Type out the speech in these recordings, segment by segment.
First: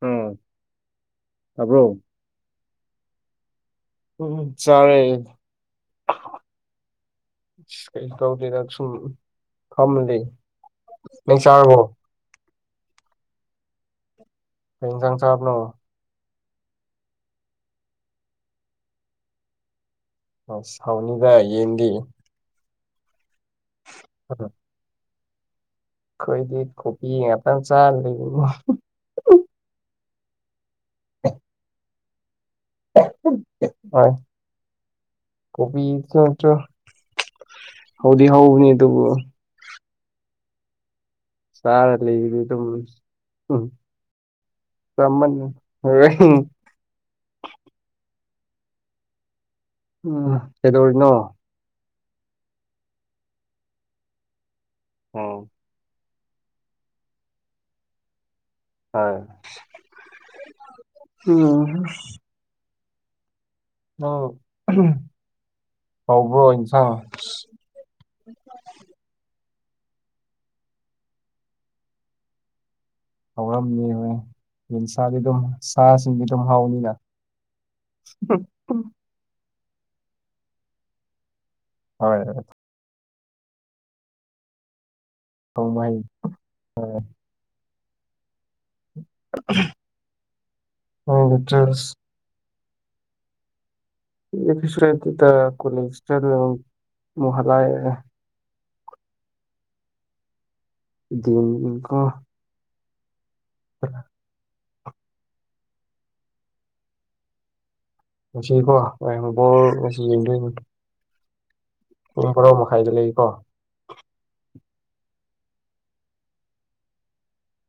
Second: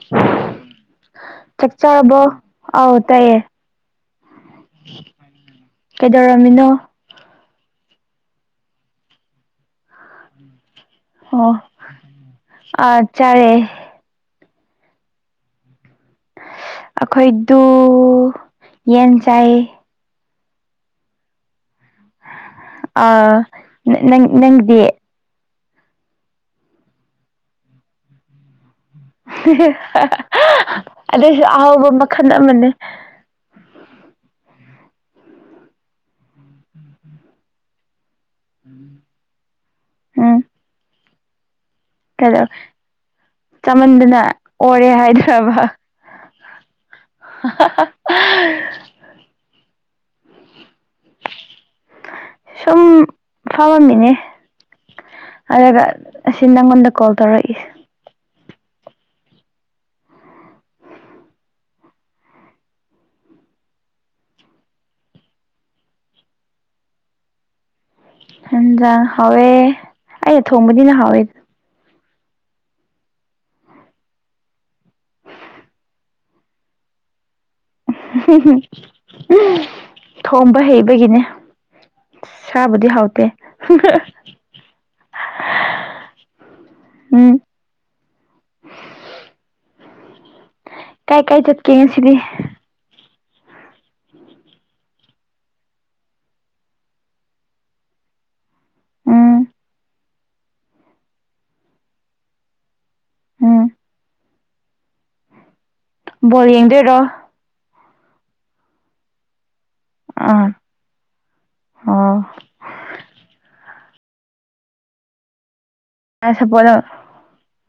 ꯎꯝ ꯆꯥꯛ ꯇꯥꯕ꯭ꯔꯣ ꯆꯔꯕꯣ ꯑꯥꯎ ꯇꯥꯏꯌꯦ ꯎꯝ ꯆꯔꯦ ꯀꯩꯗꯧꯔꯝꯃꯤꯅꯣ ꯀꯩꯁꯨ ꯇꯧꯗꯦꯗ ꯁꯨꯝ ꯐꯝꯂꯤ ꯅꯪ ꯑꯣ ꯆꯥꯔꯕꯣ ꯑꯥ ꯆꯥꯔꯦ ꯀꯩ ꯏꯟꯖꯥꯡ ꯆꯥꯕꯅꯣ ꯑꯩꯈꯣꯏꯗꯨ ꯌꯦꯟ ꯆꯥꯏꯌꯦ ꯑꯁ ꯍꯥꯎꯅꯤꯗꯥ ꯌꯦꯟꯗꯤ ꯑ ꯅꯪ ꯅꯪ ꯅꯪꯗꯤ ꯑꯩꯈꯣꯏꯗꯤ ꯀꯣꯕꯤ ꯉꯥꯛꯇꯪ ꯆꯥ ꯂꯩꯕꯕꯨ ꯑꯗꯨꯏꯁꯨ ꯑꯍꯥꯎꯕ ꯃꯈꯟ ꯑꯃꯅꯦ ꯍꯣꯏ ꯀꯣꯕꯤ ꯆꯟꯇ꯭ꯔꯨ ꯍꯧꯗꯤ ꯍꯧꯕꯅꯤ ꯇꯨꯕꯨ ꯍꯝ ꯆꯥꯔ ꯂꯩꯕꯗꯤ ꯇꯂꯧ ꯑꯗꯨꯝ ꯎꯝ ꯆꯃꯟꯗꯅ ꯑꯣꯔꯦ ꯆꯥꯃꯟ ꯍꯥꯏꯗ꯭ꯔꯕ [unintelligible] [inaudible] ꯎꯝ ꯀꯩꯗꯧꯔꯤꯅꯣ ꯁꯨꯝ ꯐꯃꯝꯃꯤꯅꯦ ꯑꯣ ꯑꯗꯨꯒ ꯑꯁꯤ ꯅꯪꯉꯣꯟꯗ ꯀꯣꯜ ꯇꯧꯔꯛꯏꯁꯦ ꯍꯥꯏ ꯎꯝꯍꯝ ꯅꯪ ꯍꯥꯎꯕ꯭ꯔꯣ ꯏꯟꯁꯥꯡ ꯍꯟꯖꯥꯡ ꯍꯥꯎꯋꯦ ꯑꯩꯅ ꯊꯣꯡꯕꯗꯤꯅ ꯍꯥꯎꯋꯦ ꯍꯧꯔꯝꯅꯤ ꯍꯣꯏ ꯌꯦꯟꯁꯥꯗꯤ ꯑꯗꯨꯝ ꯁꯥꯁꯤꯡꯗꯤ ꯑꯗꯨꯝ ꯍꯥꯎꯅꯤꯅ ꯊꯣꯝꯕ ꯍꯩꯕꯒꯤꯅꯦ ꯍꯣꯏ ꯆꯥꯕꯨꯗꯤ ꯍꯥꯎꯇꯦ ꯊꯣꯡꯕ ꯍꯩ ꯎꯝ [inaudible] ꯀꯥꯏ ꯅꯪꯗꯤ ꯀꯥꯏ ꯆꯠꯀꯦ ꯗ꯭ꯔꯦꯁ ꯉꯁꯤꯗꯤ ꯏꯌꯥꯄꯤꯁꯨ ꯂꯩꯇꯦꯇꯥ ꯀꯣꯂꯦꯁ ꯆꯠꯂꯧ ꯑꯃꯨꯛ ꯍꯂꯥꯏꯌꯦ ꯎꯝ ꯗꯦ ꯑꯝ ꯏꯝꯐꯥꯜ ꯎꯝ [unintelligible] ꯕꯣꯜ ꯌꯦꯡꯗꯣꯏꯔꯣ ꯉꯁꯤꯀꯣ ꯍꯣꯌꯦꯡ ꯕꯣꯜ ꯉꯁꯤ ꯑꯥ ꯌꯦꯡꯗꯣꯏꯅꯤ ꯑꯣ ꯄꯨꯡ ꯕꯔꯧ ꯃꯈꯥꯏꯗ ꯂꯩꯀꯣ ꯑꯥ ꯁꯄꯣꯔꯠꯔꯣ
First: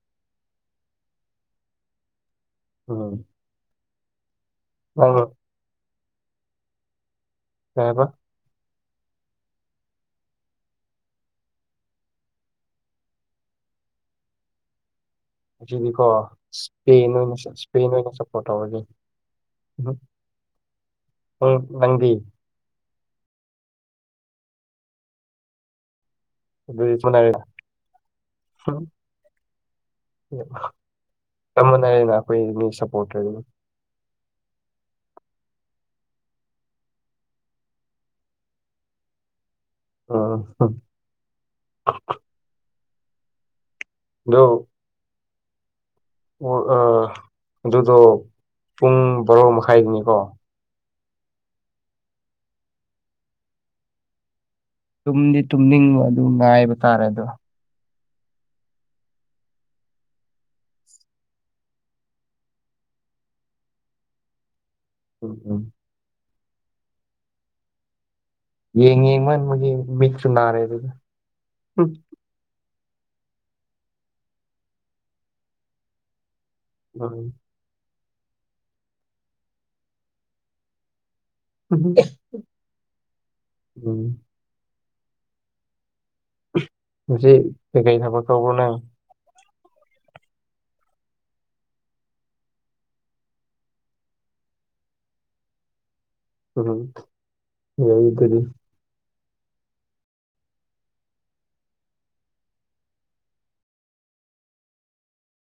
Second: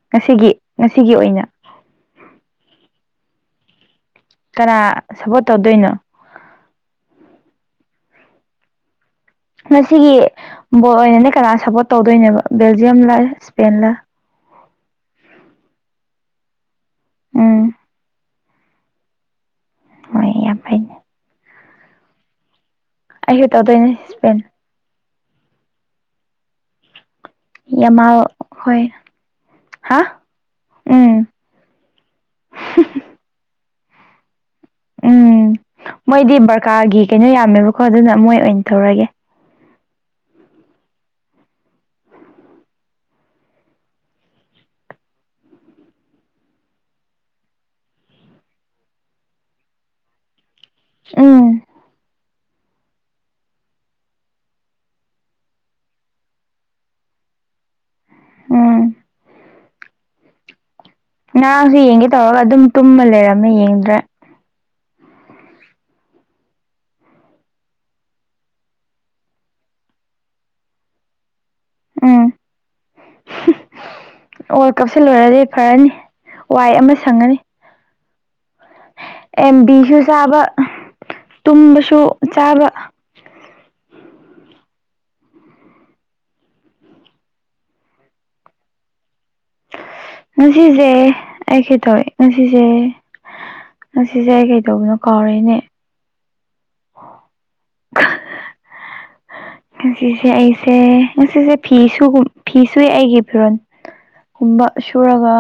ꯉꯁꯤꯒꯤ ꯉꯁꯤꯒꯤ ꯑꯣꯏꯅ ꯎꯝ ꯀꯅꯥ ꯅꯪ ꯁꯞꯕꯣꯠ ꯇꯧꯗꯣꯏꯅꯣ ꯀꯩ ꯍꯥꯏꯕ ꯃꯁꯤꯒꯤ ꯕꯣꯜ ꯑꯣꯏꯅꯅꯦ ꯀꯅꯥ ꯁꯞꯄꯣꯔꯠ ꯇꯧꯗꯣꯏꯅꯦꯕ ꯕꯦꯜꯖꯤꯌꯝꯂ ꯏꯁꯄꯦꯟꯂ ꯑꯁꯤꯗꯤꯀꯣ ꯏꯁꯄ ꯑꯣꯏꯅ ꯎꯝ ꯏꯁꯄꯦꯟ ꯑꯣꯏꯅ ꯁꯞꯄꯣꯔꯠ ꯇꯧꯔꯒꯦ ꯍꯣꯏ ꯌꯥꯝ ꯐꯩꯅꯦ ꯎ ꯅꯪꯗꯤ ꯑꯩꯁꯨ ꯇꯧꯗꯣꯏꯅꯦ ꯁꯄꯦꯟ ꯑꯗꯨ ꯃꯅ ꯌꯥꯝꯃ ꯍꯣꯏ ꯍꯥ ꯎꯝ ꯆꯝꯕꯅꯏꯗꯅ ꯑꯩꯈꯣꯏꯅꯤ ꯁꯞꯄꯣꯔꯇꯔꯅꯤ ꯎꯝ ꯃꯣꯏꯗꯤ ꯕꯔꯀꯥꯔꯒꯤ ꯀꯩꯅꯣ ꯌꯥꯝꯃꯦꯕꯀꯣ ꯑꯗꯨꯅ ꯃꯣꯏ ꯑꯣꯏꯅ ꯇꯧꯔꯒꯦ ꯑ ꯅꯣ ꯑꯣ ꯑꯥ ꯑꯗꯨꯗꯣ ꯄꯨꯡ ꯕꯔꯣ ꯃꯈꯥꯏꯅꯤꯀꯣ ꯎꯝ ꯇꯨꯝꯗꯤ ꯇꯨꯝꯅꯤꯡꯕ ꯑꯗꯨ ꯉꯥꯏꯕ ꯇꯥꯔꯦ ꯑꯗꯣ ꯎꯝ ꯅꯔꯥꯁꯨ ꯌꯦꯡꯒꯦ ꯇꯧꯔꯒ ꯑꯗꯨꯝ ꯇꯨꯝꯃ ꯂꯩꯔꯝꯃꯦ ꯌꯦꯡꯗ꯭ꯔꯦ ꯎꯝ ꯎꯝ ꯌꯦꯡ ꯌꯦꯡꯃꯟꯕꯒꯤ ꯃꯤꯠꯇꯨ ꯅꯥꯔꯦ ꯑꯗꯨꯗꯤ ꯎꯝ ꯑꯣ ꯀꯥꯎꯁꯂꯣꯏꯔꯗꯤ ꯐꯔꯅꯤ ꯋꯥꯏ ꯑꯃ ꯁꯪꯉꯅꯤ ꯑꯦꯝ ꯕꯤꯁꯨ ꯆꯥꯕ ꯇꯨꯝꯕꯁꯨ ꯆꯥꯕ ꯎꯝ ꯏꯁꯤ ꯀꯒꯥꯏ ꯊꯕꯈꯕ ꯅ ꯉꯁꯤꯁꯦ ꯑꯩ ꯀꯩꯇꯧꯋꯦ ꯉꯁꯤꯁꯦ ꯉꯁꯤꯁꯦ ꯑꯩ ꯀꯩꯗꯧꯕꯅꯣ ꯀꯥꯎꯔꯅꯦ ꯎꯝ ꯍꯗꯅꯦ ꯑ ꯉꯁꯤꯁꯦ ꯑꯩꯁꯦ ꯉꯁꯤꯁꯦ ꯐꯤ ꯁꯨꯒ ꯐꯤ ꯁꯨꯏ ꯑꯩꯒꯤ ꯐꯤꯔꯣꯟꯜ ꯨꯝꯕ ꯁꯨꯔꯒ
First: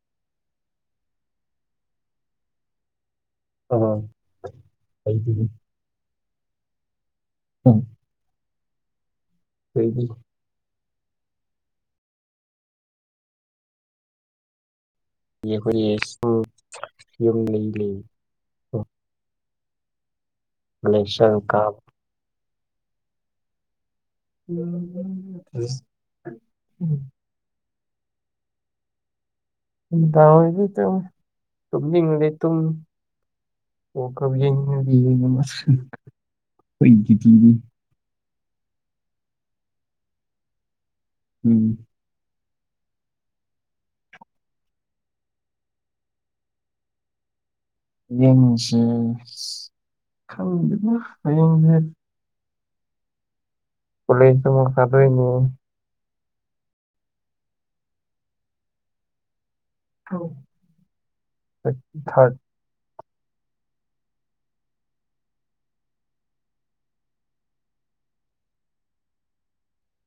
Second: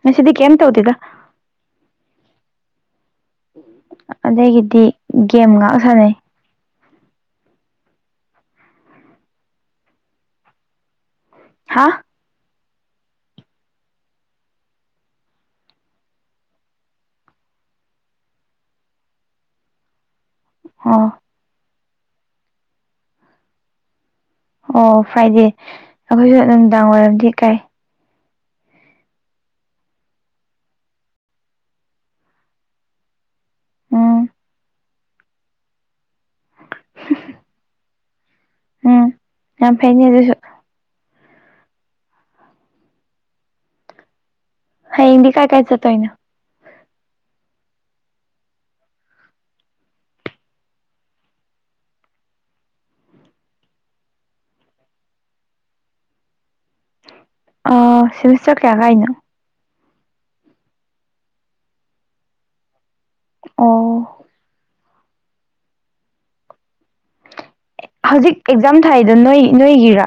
ꯉꯁꯤꯗꯤ ꯀꯩꯝ ꯇꯧꯗꯦꯗ ꯑꯥ ꯑꯗꯒꯤꯗꯤ ꯑꯩꯗꯤ ꯒꯦꯝ ꯉꯥꯛ ꯁꯥꯟꯅꯩ ꯑ ꯎꯝ ꯎꯝ ꯍꯥ ꯑꯩꯈꯣꯏꯒꯤ ꯁꯨꯝ ꯌꯨꯝ ꯂꯩ ꯂꯩ ꯑꯣ ꯂꯁꯪ ꯀꯥ ꯑꯣ ꯐ꯭ꯔꯥꯏꯗꯦ ꯑꯩꯈꯣꯏꯁꯨ ꯅꯨꯅꯨꯡꯗꯥꯡ ꯋꯥꯏꯔꯝꯗꯤ ꯀꯥꯏ ꯑꯣꯏ ꯊ ꯇ ꯑꯣ ꯎꯝ ꯀꯕꯤ ꯐꯔꯤꯗꯤ ꯎꯝ ꯌꯥꯝ ꯐꯩꯅꯦ ꯑꯗꯨꯁꯨ ꯎꯝ ꯍ ꯍꯗꯤ ꯀꯥꯏ ꯀꯥꯏ ꯆ ꯇꯣꯏꯅ ꯌꯦꯡꯁꯦ ꯈꯪꯗꯅ ꯍꯌꯦꯡꯁꯦ ꯀꯂ ꯃ ꯁꯗꯏꯅꯤ ꯑ ꯁꯦꯃꯤꯁꯇꯔ ꯀꯌꯥ ꯀꯥꯏꯅꯣ ꯊꯥꯔꯠ ꯑꯣ ꯍꯧꯖꯤꯛ ꯑꯦꯛꯖꯥꯝ ꯊꯥꯏꯗꯣ ꯅꯣꯏ ꯅꯣꯏꯒꯤꯔꯥ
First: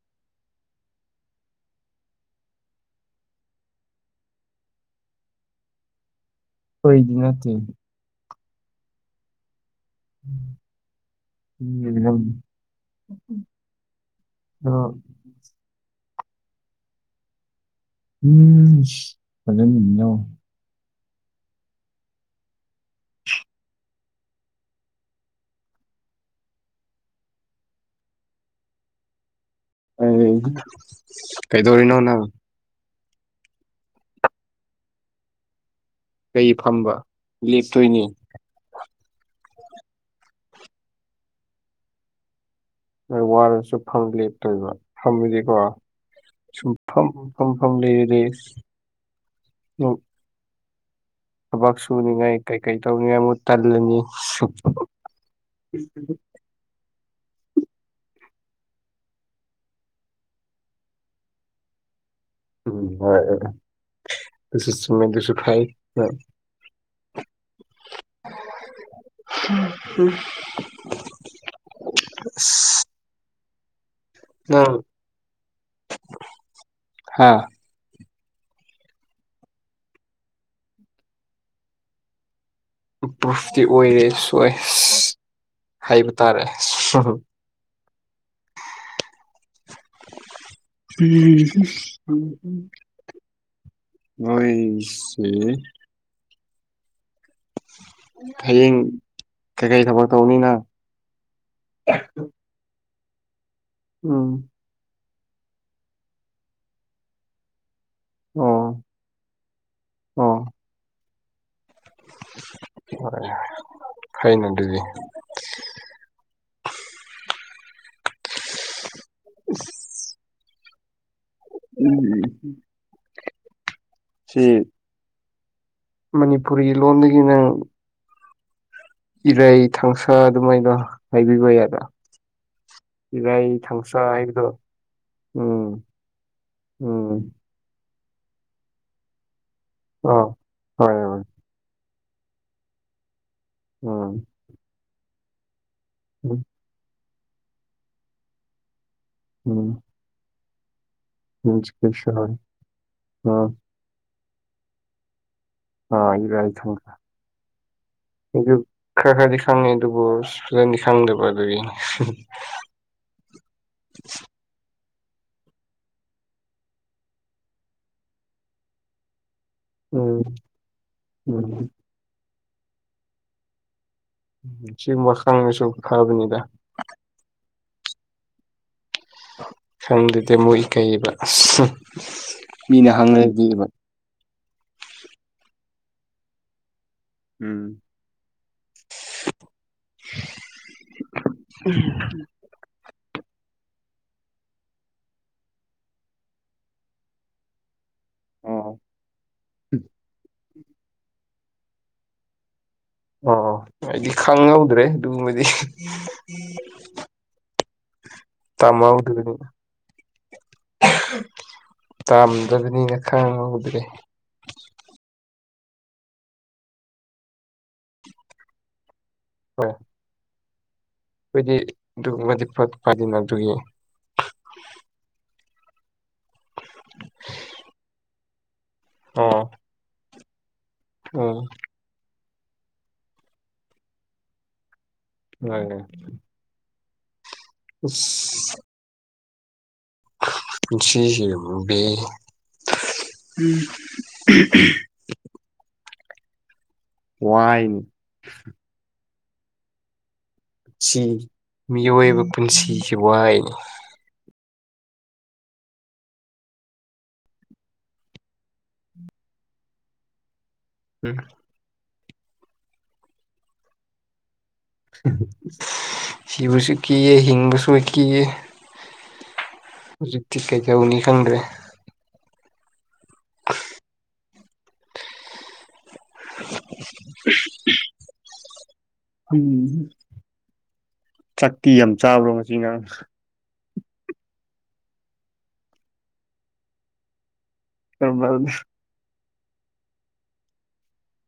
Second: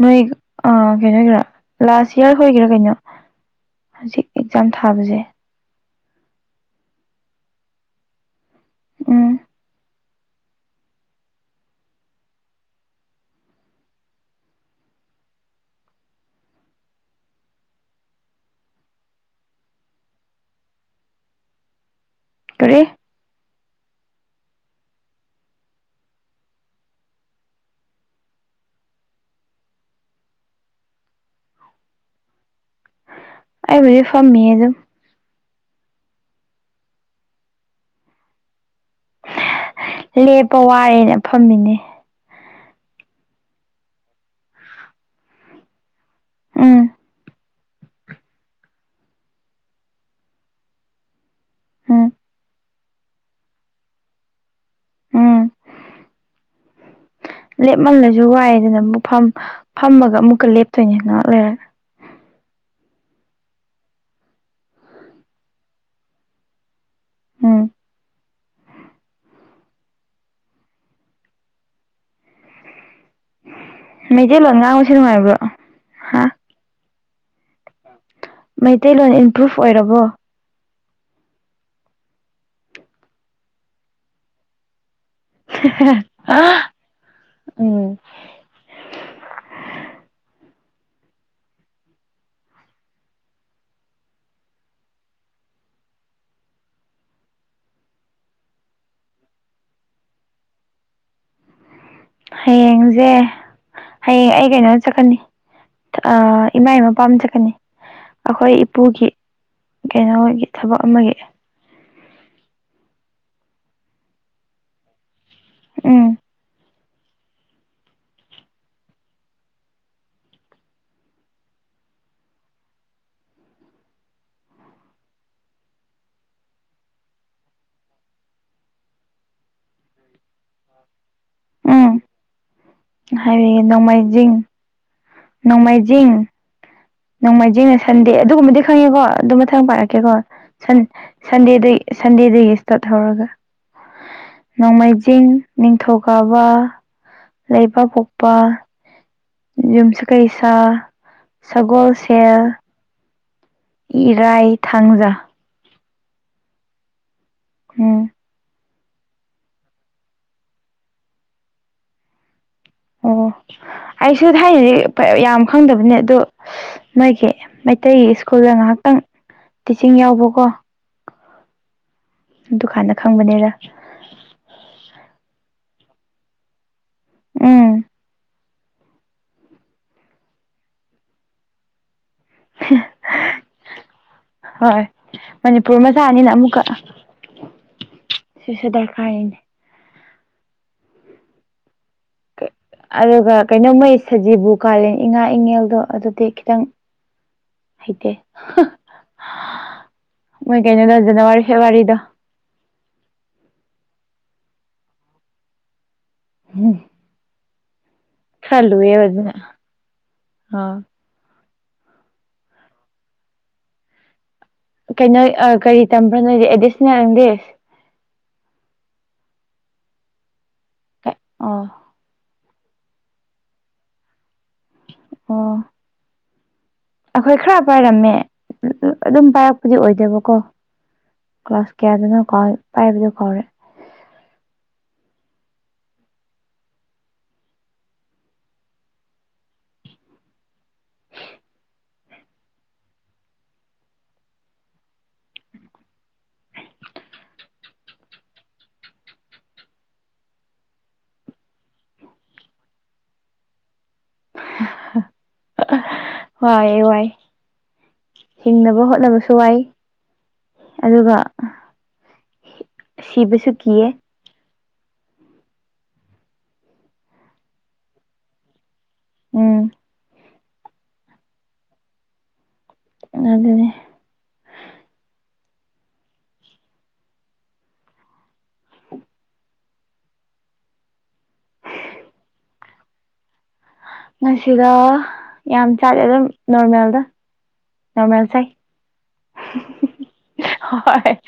ꯅꯣꯏ ꯀꯩꯅꯣ ꯑꯣꯏꯒꯦꯔꯥ ꯂꯥꯁ ꯏꯌꯥꯔ ꯑꯣꯏꯒꯦꯔꯥ ꯀꯩꯅꯣ ꯍꯧꯖꯤꯛ ꯑꯦꯛꯖꯥꯝ ꯊꯥꯕꯁꯦ ꯍꯣꯏꯗꯤ ꯅꯠꯇ ꯑꯣꯏꯗꯤ ꯎꯝ ꯎꯝ ꯑ ꯎꯝ ꯐꯖꯅꯤꯣ ꯀꯔꯦ [unintelligible] ꯑ ꯀꯩꯗꯧꯔꯤꯅꯣꯅ ꯑꯩꯕꯨꯖꯤꯛ ꯐꯝꯃꯤ ꯑꯗꯨꯝ ꯀꯩ ꯐꯝꯕ ꯂꯦꯞꯇꯣꯏꯅꯤ ꯂꯦꯞꯄ ꯋꯥꯔꯦꯅ ꯐꯝꯃꯤꯅꯦ ꯅ ꯋꯥꯔꯁꯨ ꯐꯝ ꯂꯦꯞꯇꯣꯏꯕ ꯐꯝꯃꯤꯗꯤꯀꯣ ꯎꯝ ꯁꯨꯝꯐꯝꯝ ꯐꯝꯐꯝ ꯂꯩ ꯂꯩ ꯊꯕꯛ ꯎꯝ ꯁꯨꯅꯤꯡꯉꯥꯏ ꯀꯩꯀꯩ ꯇꯧꯅꯤꯡꯉꯥꯏ ꯑꯃꯨꯛ ꯇꯜꯂꯅꯤ ꯎ ꯂꯦꯞꯃꯜꯂꯁꯨ ꯋꯥꯏꯦꯗꯅ ꯑꯃꯨꯛ ꯐ ꯐꯝꯃꯒ ꯑꯃꯨꯛꯀ ꯂꯦꯞꯇꯣꯏꯅꯦ ꯉꯍꯥꯛ ꯂꯩꯔꯒ ꯎꯝ ꯍꯣꯏ ꯑꯗꯨꯁꯁꯨ ꯃꯗꯨꯁꯨ ꯐꯥꯏ ꯎꯝ ꯝ ꯃꯩꯇꯩꯂꯣꯟ ꯉꯥꯡꯕꯁꯦ ꯅꯨꯡꯉꯥꯏꯕ꯭ꯔꯣ ꯍꯥ ꯍꯥꯥ ꯃꯩꯇꯩꯂꯣꯟ ꯏꯝꯄ꯭ꯔꯨꯚ ꯑꯣꯏꯔꯕꯣ ꯏꯝꯄ꯭ꯔꯨꯐꯇꯤ ꯑꯣꯏꯔꯦ ꯁꯣꯏ ꯍꯥꯏꯕ ꯇꯥꯔꯦ ꯑ ꯎꯝ ꯎꯝ ꯍ ꯎꯝ ꯎꯝ ꯍꯣꯏꯁꯦ ꯍꯌꯦꯡ ꯀꯩꯀꯩ ꯊꯕꯛ ꯇꯧꯅꯤ ꯅꯪ ꯍꯌꯦꯡꯁꯦ ꯎꯝ ꯍꯌꯦꯡ ꯑꯩ ꯀꯩꯅꯣꯗ ꯆꯠꯀꯅꯤ ꯏꯃꯥ ꯏꯃ ꯄꯥꯝꯖꯀꯅꯤ ꯑꯩꯈꯣꯏ ꯑꯣ ꯏꯄꯨꯒꯤ ꯀꯩꯅꯣꯒꯤ ꯊꯕꯛ ꯑꯃꯒꯤ ꯍ ꯈꯩꯅ ꯑꯗꯨꯗꯤ ꯎꯝ ꯎꯝ ꯁꯤ ꯃꯅꯤꯄꯨꯔꯤ ꯂꯣꯟꯗꯒꯤ ꯅꯪ ꯏꯔꯩ ꯊꯥꯡꯁꯥ ꯑꯗꯨꯃꯥꯏꯗꯣ ꯍꯥꯏꯕꯤꯕ ꯌꯥꯗ꯭ꯔ ꯎꯝ ꯏ ꯑꯩ ꯍꯥꯏꯕꯤꯒꯦ ꯊꯪꯁ ꯅꯣꯡꯃꯥꯏꯖꯤꯡ ꯍꯥꯏꯗꯣ ꯅꯣꯡꯃꯥꯏꯖꯤꯡ ꯎꯝ ꯅꯣꯡꯃꯥꯏꯖꯤꯡꯅ ꯁꯟꯗꯦ ꯑꯗꯨꯒꯨꯝꯕꯗꯤ ꯈꯪꯉꯦꯀꯣ ꯑꯗꯨ ꯃꯊꯪ ꯄꯥꯔꯛꯀꯦ ꯀꯦꯀꯣ ꯑꯥ ꯁꯟ ꯍꯣꯏ ꯍꯣꯏ ꯁꯟꯗꯦꯗꯒꯤ ꯁꯟꯗꯦꯗꯒꯤ ꯏꯁꯇꯥꯔꯠ ꯍꯧꯔꯒ ꯎꯝ ꯅꯣꯡꯃꯩꯖꯤꯡ ꯎꯝ ꯅꯤꯡꯊꯧꯀꯥꯕ ꯂꯩꯕꯥꯛꯄꯣꯛꯄ ꯎꯝ ꯌꯨꯝꯁꯥꯀꯩꯁꯥ ꯁꯒꯣꯜꯁꯦꯜ unintelligible ꯏꯔꯥꯏ ꯊꯥꯡꯖꯥ inaudible ꯎꯝ ꯈꯔ ꯈꯔꯗꯤ ꯈꯪꯉꯦ ꯑꯗꯨꯕꯨ ꯐꯖꯅꯗꯤ ꯈꯪꯗꯕ ꯑꯗꯨꯒꯤ ꯑꯣ ꯑꯩꯁꯨ ꯊꯥꯏꯅꯗꯤ ꯌꯥꯝ ꯈꯪꯗꯕꯅꯦ ꯑꯗꯨ ꯃꯣꯏꯒꯤ ꯃꯩꯇꯩꯒꯤ ꯁ꯭ꯀꯨꯜꯗ ꯉꯥꯏꯍꯥꯛꯇꯪ ꯇꯤꯆꯤꯡ ꯎꯝ ꯌꯥꯎꯕꯀꯣ ꯎꯝ ꯗꯨꯀꯥꯟꯗ ꯈꯪꯕꯅꯦꯗ inaudible ꯎꯝ ꯈꯪꯗꯦꯗ ꯃꯣꯏ ꯀꯩꯕ ꯑꯁ ꯃꯤꯅ ꯍꯪꯂꯗꯤꯕ ꯍꯣꯏ ꯃꯅꯤꯄꯨꯔ ꯃꯆꯥꯅꯤꯅ ꯑꯃꯨꯛꯀ ꯎꯝ ꯁꯤꯁꯨ ꯗꯔꯀꯥꯔꯅꯤꯅꯦ ꯑꯗꯨꯒ ꯀꯩꯅꯣ ꯃꯣꯏ ꯁꯖꯤꯕꯨ ꯀꯥꯂꯦ ꯏꯉꯥ ꯏꯉꯦꯜꯗꯣ ꯑꯗꯨꯗꯤ ꯈꯤꯇꯪ [unintelligible] ꯍꯩꯇꯦ ꯑꯣ ꯃꯣꯏ ꯀꯩꯅꯣꯗꯣ ꯖꯅꯋꯥꯔꯤ ꯐꯦꯕꯋꯥꯔꯤꯗꯣ ꯑꯣ ꯑꯩꯗꯤ ꯈꯪꯍꯧꯗ꯭ꯔꯦ ꯑꯗꯨꯒꯨꯝꯕꯗꯤ ꯎꯝ ꯈꯔ ꯇꯃ ꯂꯨꯏꯌꯦꯕ ꯑꯗꯨꯅ ꯎꯗꯒꯅꯤ [inaudible] ꯑ ꯇꯥꯝꯗꯕꯅꯤꯅ ꯈꯪꯍꯧꯗ꯭ꯔꯦ ꯀꯩꯅꯣ ꯑ ꯀꯔꯤ ꯇꯝꯕ꯭ꯔ ꯅꯣꯗꯤ ꯑꯦꯗꯤꯁꯅꯦꯜ ꯏꯪꯂꯤꯁ ꯍꯣꯢ ꯑꯩꯈꯣꯏꯗꯤ ꯑꯣ ꯑꯗꯨꯒꯨꯝꯕꯗꯤ ꯐ ꯐꯗꯅ ꯑꯗꯨꯒꯤ ꯑꯣ ꯑꯩꯈꯣꯏ ꯈꯔ ꯄꯥꯏꯔꯝꯃꯦ ꯑꯗꯨꯝ ꯑꯣ ꯄꯥꯏꯔꯛꯄꯗꯤ ꯑꯣꯏꯗꯦꯕꯀꯣ ꯎꯝ ꯀ꯭ꯂꯥꯁ ꯀꯌꯥꯗꯅꯣ ꯀꯥꯎꯋꯦ ꯄꯥꯏꯕꯗꯣ ꯀꯥꯎꯔꯦ unintelligible ꯎꯠ inaudible ꯋꯥꯏ ꯁꯤ ꯃꯤꯑꯣꯏꯕ ꯄꯨꯟꯁꯤꯁꯤ ꯋꯥꯏꯅꯤ ꯋꯥꯥꯢ ꯋꯥꯏ ꯍꯤꯡꯅꯕ ꯍꯣꯠꯅꯕꯁꯨ ꯋꯥꯏ ꯑꯗꯨꯒ ꯎꯝ ꯁꯤꯕꯁꯨ ꯀꯤꯌꯦ ꯁꯤꯕꯁꯨ ꯀꯤꯌꯦ ꯍꯤꯡꯕꯁꯨ ꯀꯤꯌꯦ ꯎꯝ ꯍꯧꯖꯤꯛꯇꯤ ꯀꯩꯗꯧꯅꯤ ꯈꯪꯗ꯭ꯔꯦ ꯑꯗꯨꯅꯦ [inaudible] ꯎꯝ ꯆꯥꯛꯇꯤ ꯌꯥꯝ ꯆꯥꯕ꯭ꯔꯣ ꯉꯁꯤ ꯉꯔꯥꯡ ꯉꯁꯤꯔ ꯌꯥꯝ ꯆꯥꯗꯦ ꯑꯗꯨꯝ ꯅꯣꯔꯃꯦꯜꯗ ꯅꯣꯔꯃꯦꯜ ꯆꯥꯏ ꯍꯣꯏ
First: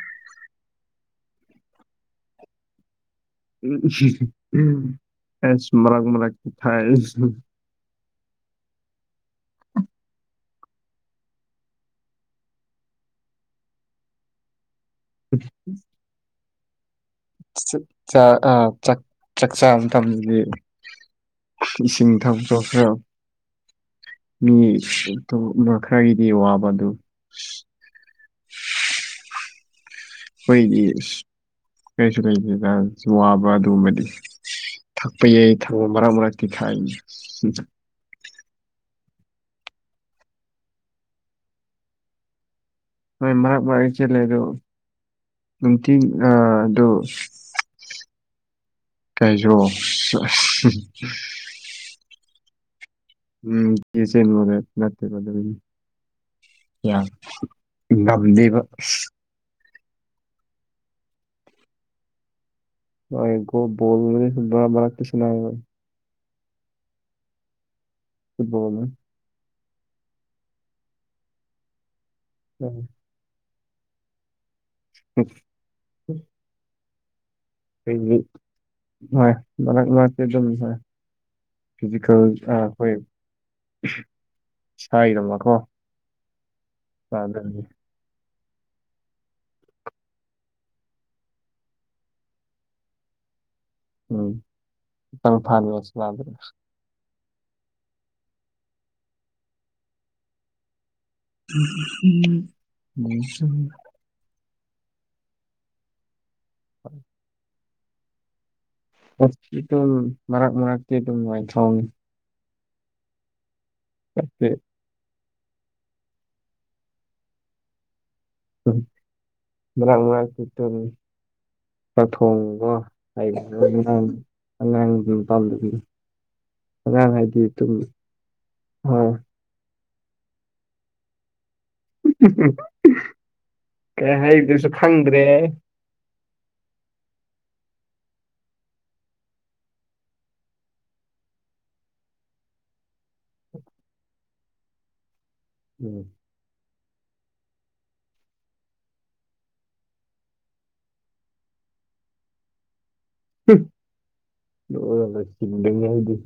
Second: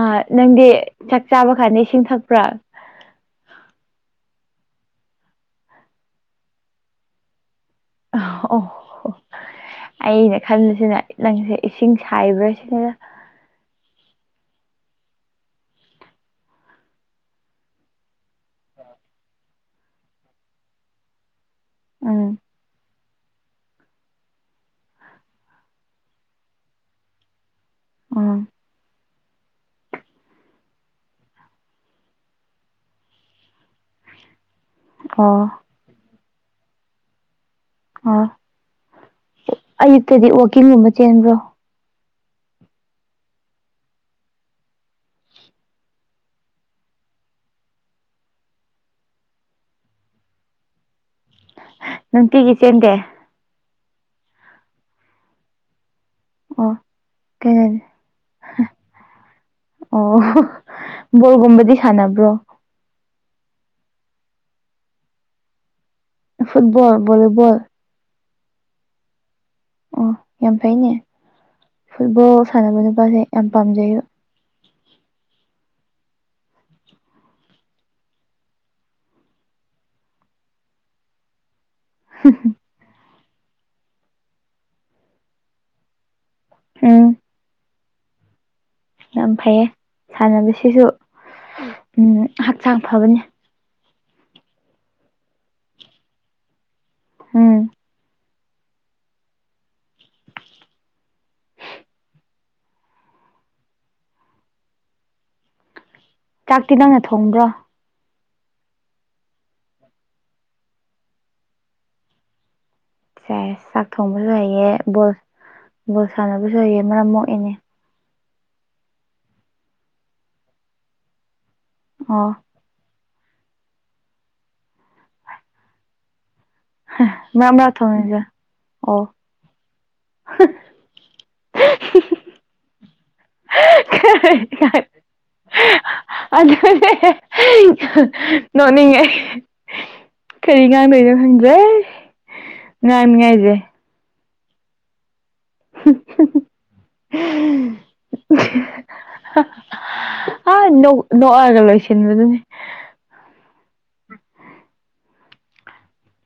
ꯑ ꯅꯪꯗꯤ ꯆꯥꯛ ꯆꯥꯕ ꯀꯥꯟꯗ ꯏꯁꯤꯡ ꯊꯛꯄ꯭ꯔꯥ ꯃꯔꯛ ꯃꯔꯛꯇꯥ ꯊꯥꯛꯌꯦ ꯑꯣ ꯑꯩꯅ ꯈꯟꯕꯁꯤꯅ ꯅꯪꯁꯦ ꯏꯁꯤꯡ ꯁꯥꯏꯕ꯭ꯔꯥ ꯁꯤꯅꯤꯗ ꯎ [inaudible] ꯑ ꯆꯥꯛ ꯆꯥꯛ ꯆꯥꯛ ꯆꯥꯕꯥ ꯃꯇꯝꯗꯗꯤ ꯏꯁꯤꯡ ꯎꯝ ꯊꯛꯄ꯭ꯔꯣ ꯈꯔꯥ ꯃꯤ ꯑꯗꯨꯝ ꯈꯔꯒꯤꯗꯤ ꯋꯥꯕ ꯑꯗꯨ ꯑꯥꯝ ꯑꯩꯈꯣꯏꯒꯤ ꯀꯔꯤꯁꯨ ꯋꯥꯕ ꯑꯗꯨꯒꯨꯝꯕꯗꯤ ꯊꯛꯄ ꯑꯣ ꯌꯥꯏ ꯊꯥꯛꯑꯣ ꯃꯔꯛ ꯃꯔꯛꯇ ꯊꯛꯏ ꯑꯣ ꯑꯌꯨꯛꯇꯗꯤ ꯋꯥꯛꯀꯤꯡꯒꯨꯝꯕ ꯆꯦꯟꯕ꯭ꯔꯣ ꯍꯣꯏ ꯃꯔꯛ ꯃꯔꯛ ꯆꯦꯜꯂꯦ ꯑꯗꯣ ꯅꯨꯡꯇꯤ ꯑ ꯑꯗꯣ ꯀꯥꯏꯖꯣ ꯁꯤꯁ ꯅꯨꯡꯇꯤꯒꯤ ꯆꯦꯟꯗꯦ ꯎꯝ ꯑꯣ [unintelligible] ꯀꯩꯅꯣ ꯉꯝꯗꯦꯕ ꯑꯣ ꯕꯣꯜꯒꯨꯝꯕꯗꯤ ꯁꯥꯟꯅꯕ꯭ꯔꯣ ꯑꯩꯗꯣ ꯕꯣꯜ ꯒꯨꯝꯕꯗꯤ ꯃꯔꯛ ꯃꯔꯛꯇ ꯁꯥꯟꯅꯩꯕ ꯐꯨꯠꯕꯣꯜ ꯕꯣꯜꯂꯤ ꯕꯣꯜ ꯐꯨꯠꯕꯣꯜ ꯑꯣ ꯌꯥꯝ ꯐꯩꯅꯦ ꯐꯨꯠꯕꯣꯜ ꯁꯥꯟꯅꯕ ꯅꯨꯄꯥꯁꯦ ꯌꯥꯝ ꯄꯥꯝꯖꯩꯕ ꯑꯣ [inaudible] ꯍꯣꯏ ꯃꯔꯛ ꯃꯔꯛꯇ ꯑꯗꯨꯝ ꯍꯣꯏ ꯐꯤꯖꯤꯀꯦꯜ ꯑꯩꯈꯣꯏ ꯏꯁꯥꯒꯤꯀꯣ ꯎꯝ ꯑ ꯑꯗꯨꯗꯤ ꯌꯥꯝ ꯐꯩꯌꯦ ꯁꯥꯟꯅꯕꯁꯤꯁꯨ ꯍꯛꯆꯥꯡ ꯐꯕꯅꯦ ꯎꯝ [unintelligible] ꯎꯝ [unintelligible] ꯆꯥꯛꯇꯤ ꯅꯪꯅ ꯊꯣꯡꯕ꯭ꯔꯣ ꯑꯗꯨꯝ ꯃꯔꯛ ꯃꯔꯛꯇꯤ ꯑꯗꯨꯝ ꯑꯩꯅ ꯑꯗꯨꯝ ꯊꯣꯡꯢ ꯁꯦꯁ ꯆꯥꯛ ꯊꯣꯡꯕꯁꯨ ꯍꯩꯌꯦ ꯕꯣꯜ ꯕꯣꯜ ꯁꯥꯟꯅꯕꯁꯨ ꯍꯩ ꯃꯔꯝ ꯃꯣꯛꯌꯦꯅꯦ ꯎꯝ ꯃꯔꯥꯛ ꯃꯔꯥꯛꯇ ꯑꯗꯧꯝ ꯆꯥꯛ ꯑꯣ ꯊꯣꯡꯕ ꯍꯥꯏꯥꯡ ꯑꯉꯥꯡ ꯑꯗꯨꯝ ꯇꯝ [inaudible] ꯍꯥꯏꯗꯤ ꯃ ꯃ ꯊꯣꯡꯒ ꯑꯣ ꯍꯣꯏ ꯀꯩ ꯍꯥꯏꯕꯗꯨꯁꯨ ꯈꯪꯗ꯭ꯔꯦ ꯑꯗꯨ ꯅꯣꯅꯤꯡꯉꯦ ꯀꯔꯤ ꯉꯥꯡꯕꯣꯏꯅꯣ ꯈꯪꯖꯩ ꯉꯥꯡꯅꯤꯉꯥꯏꯖꯦ ꯎꯝ [unintelligible] ꯑ ꯅꯣꯛꯑꯒ ꯂꯣꯏꯁꯤꯟꯕꯗꯨꯅꯤ ꯂ ꯁꯤꯟꯗ ꯍꯥꯏꯗꯤ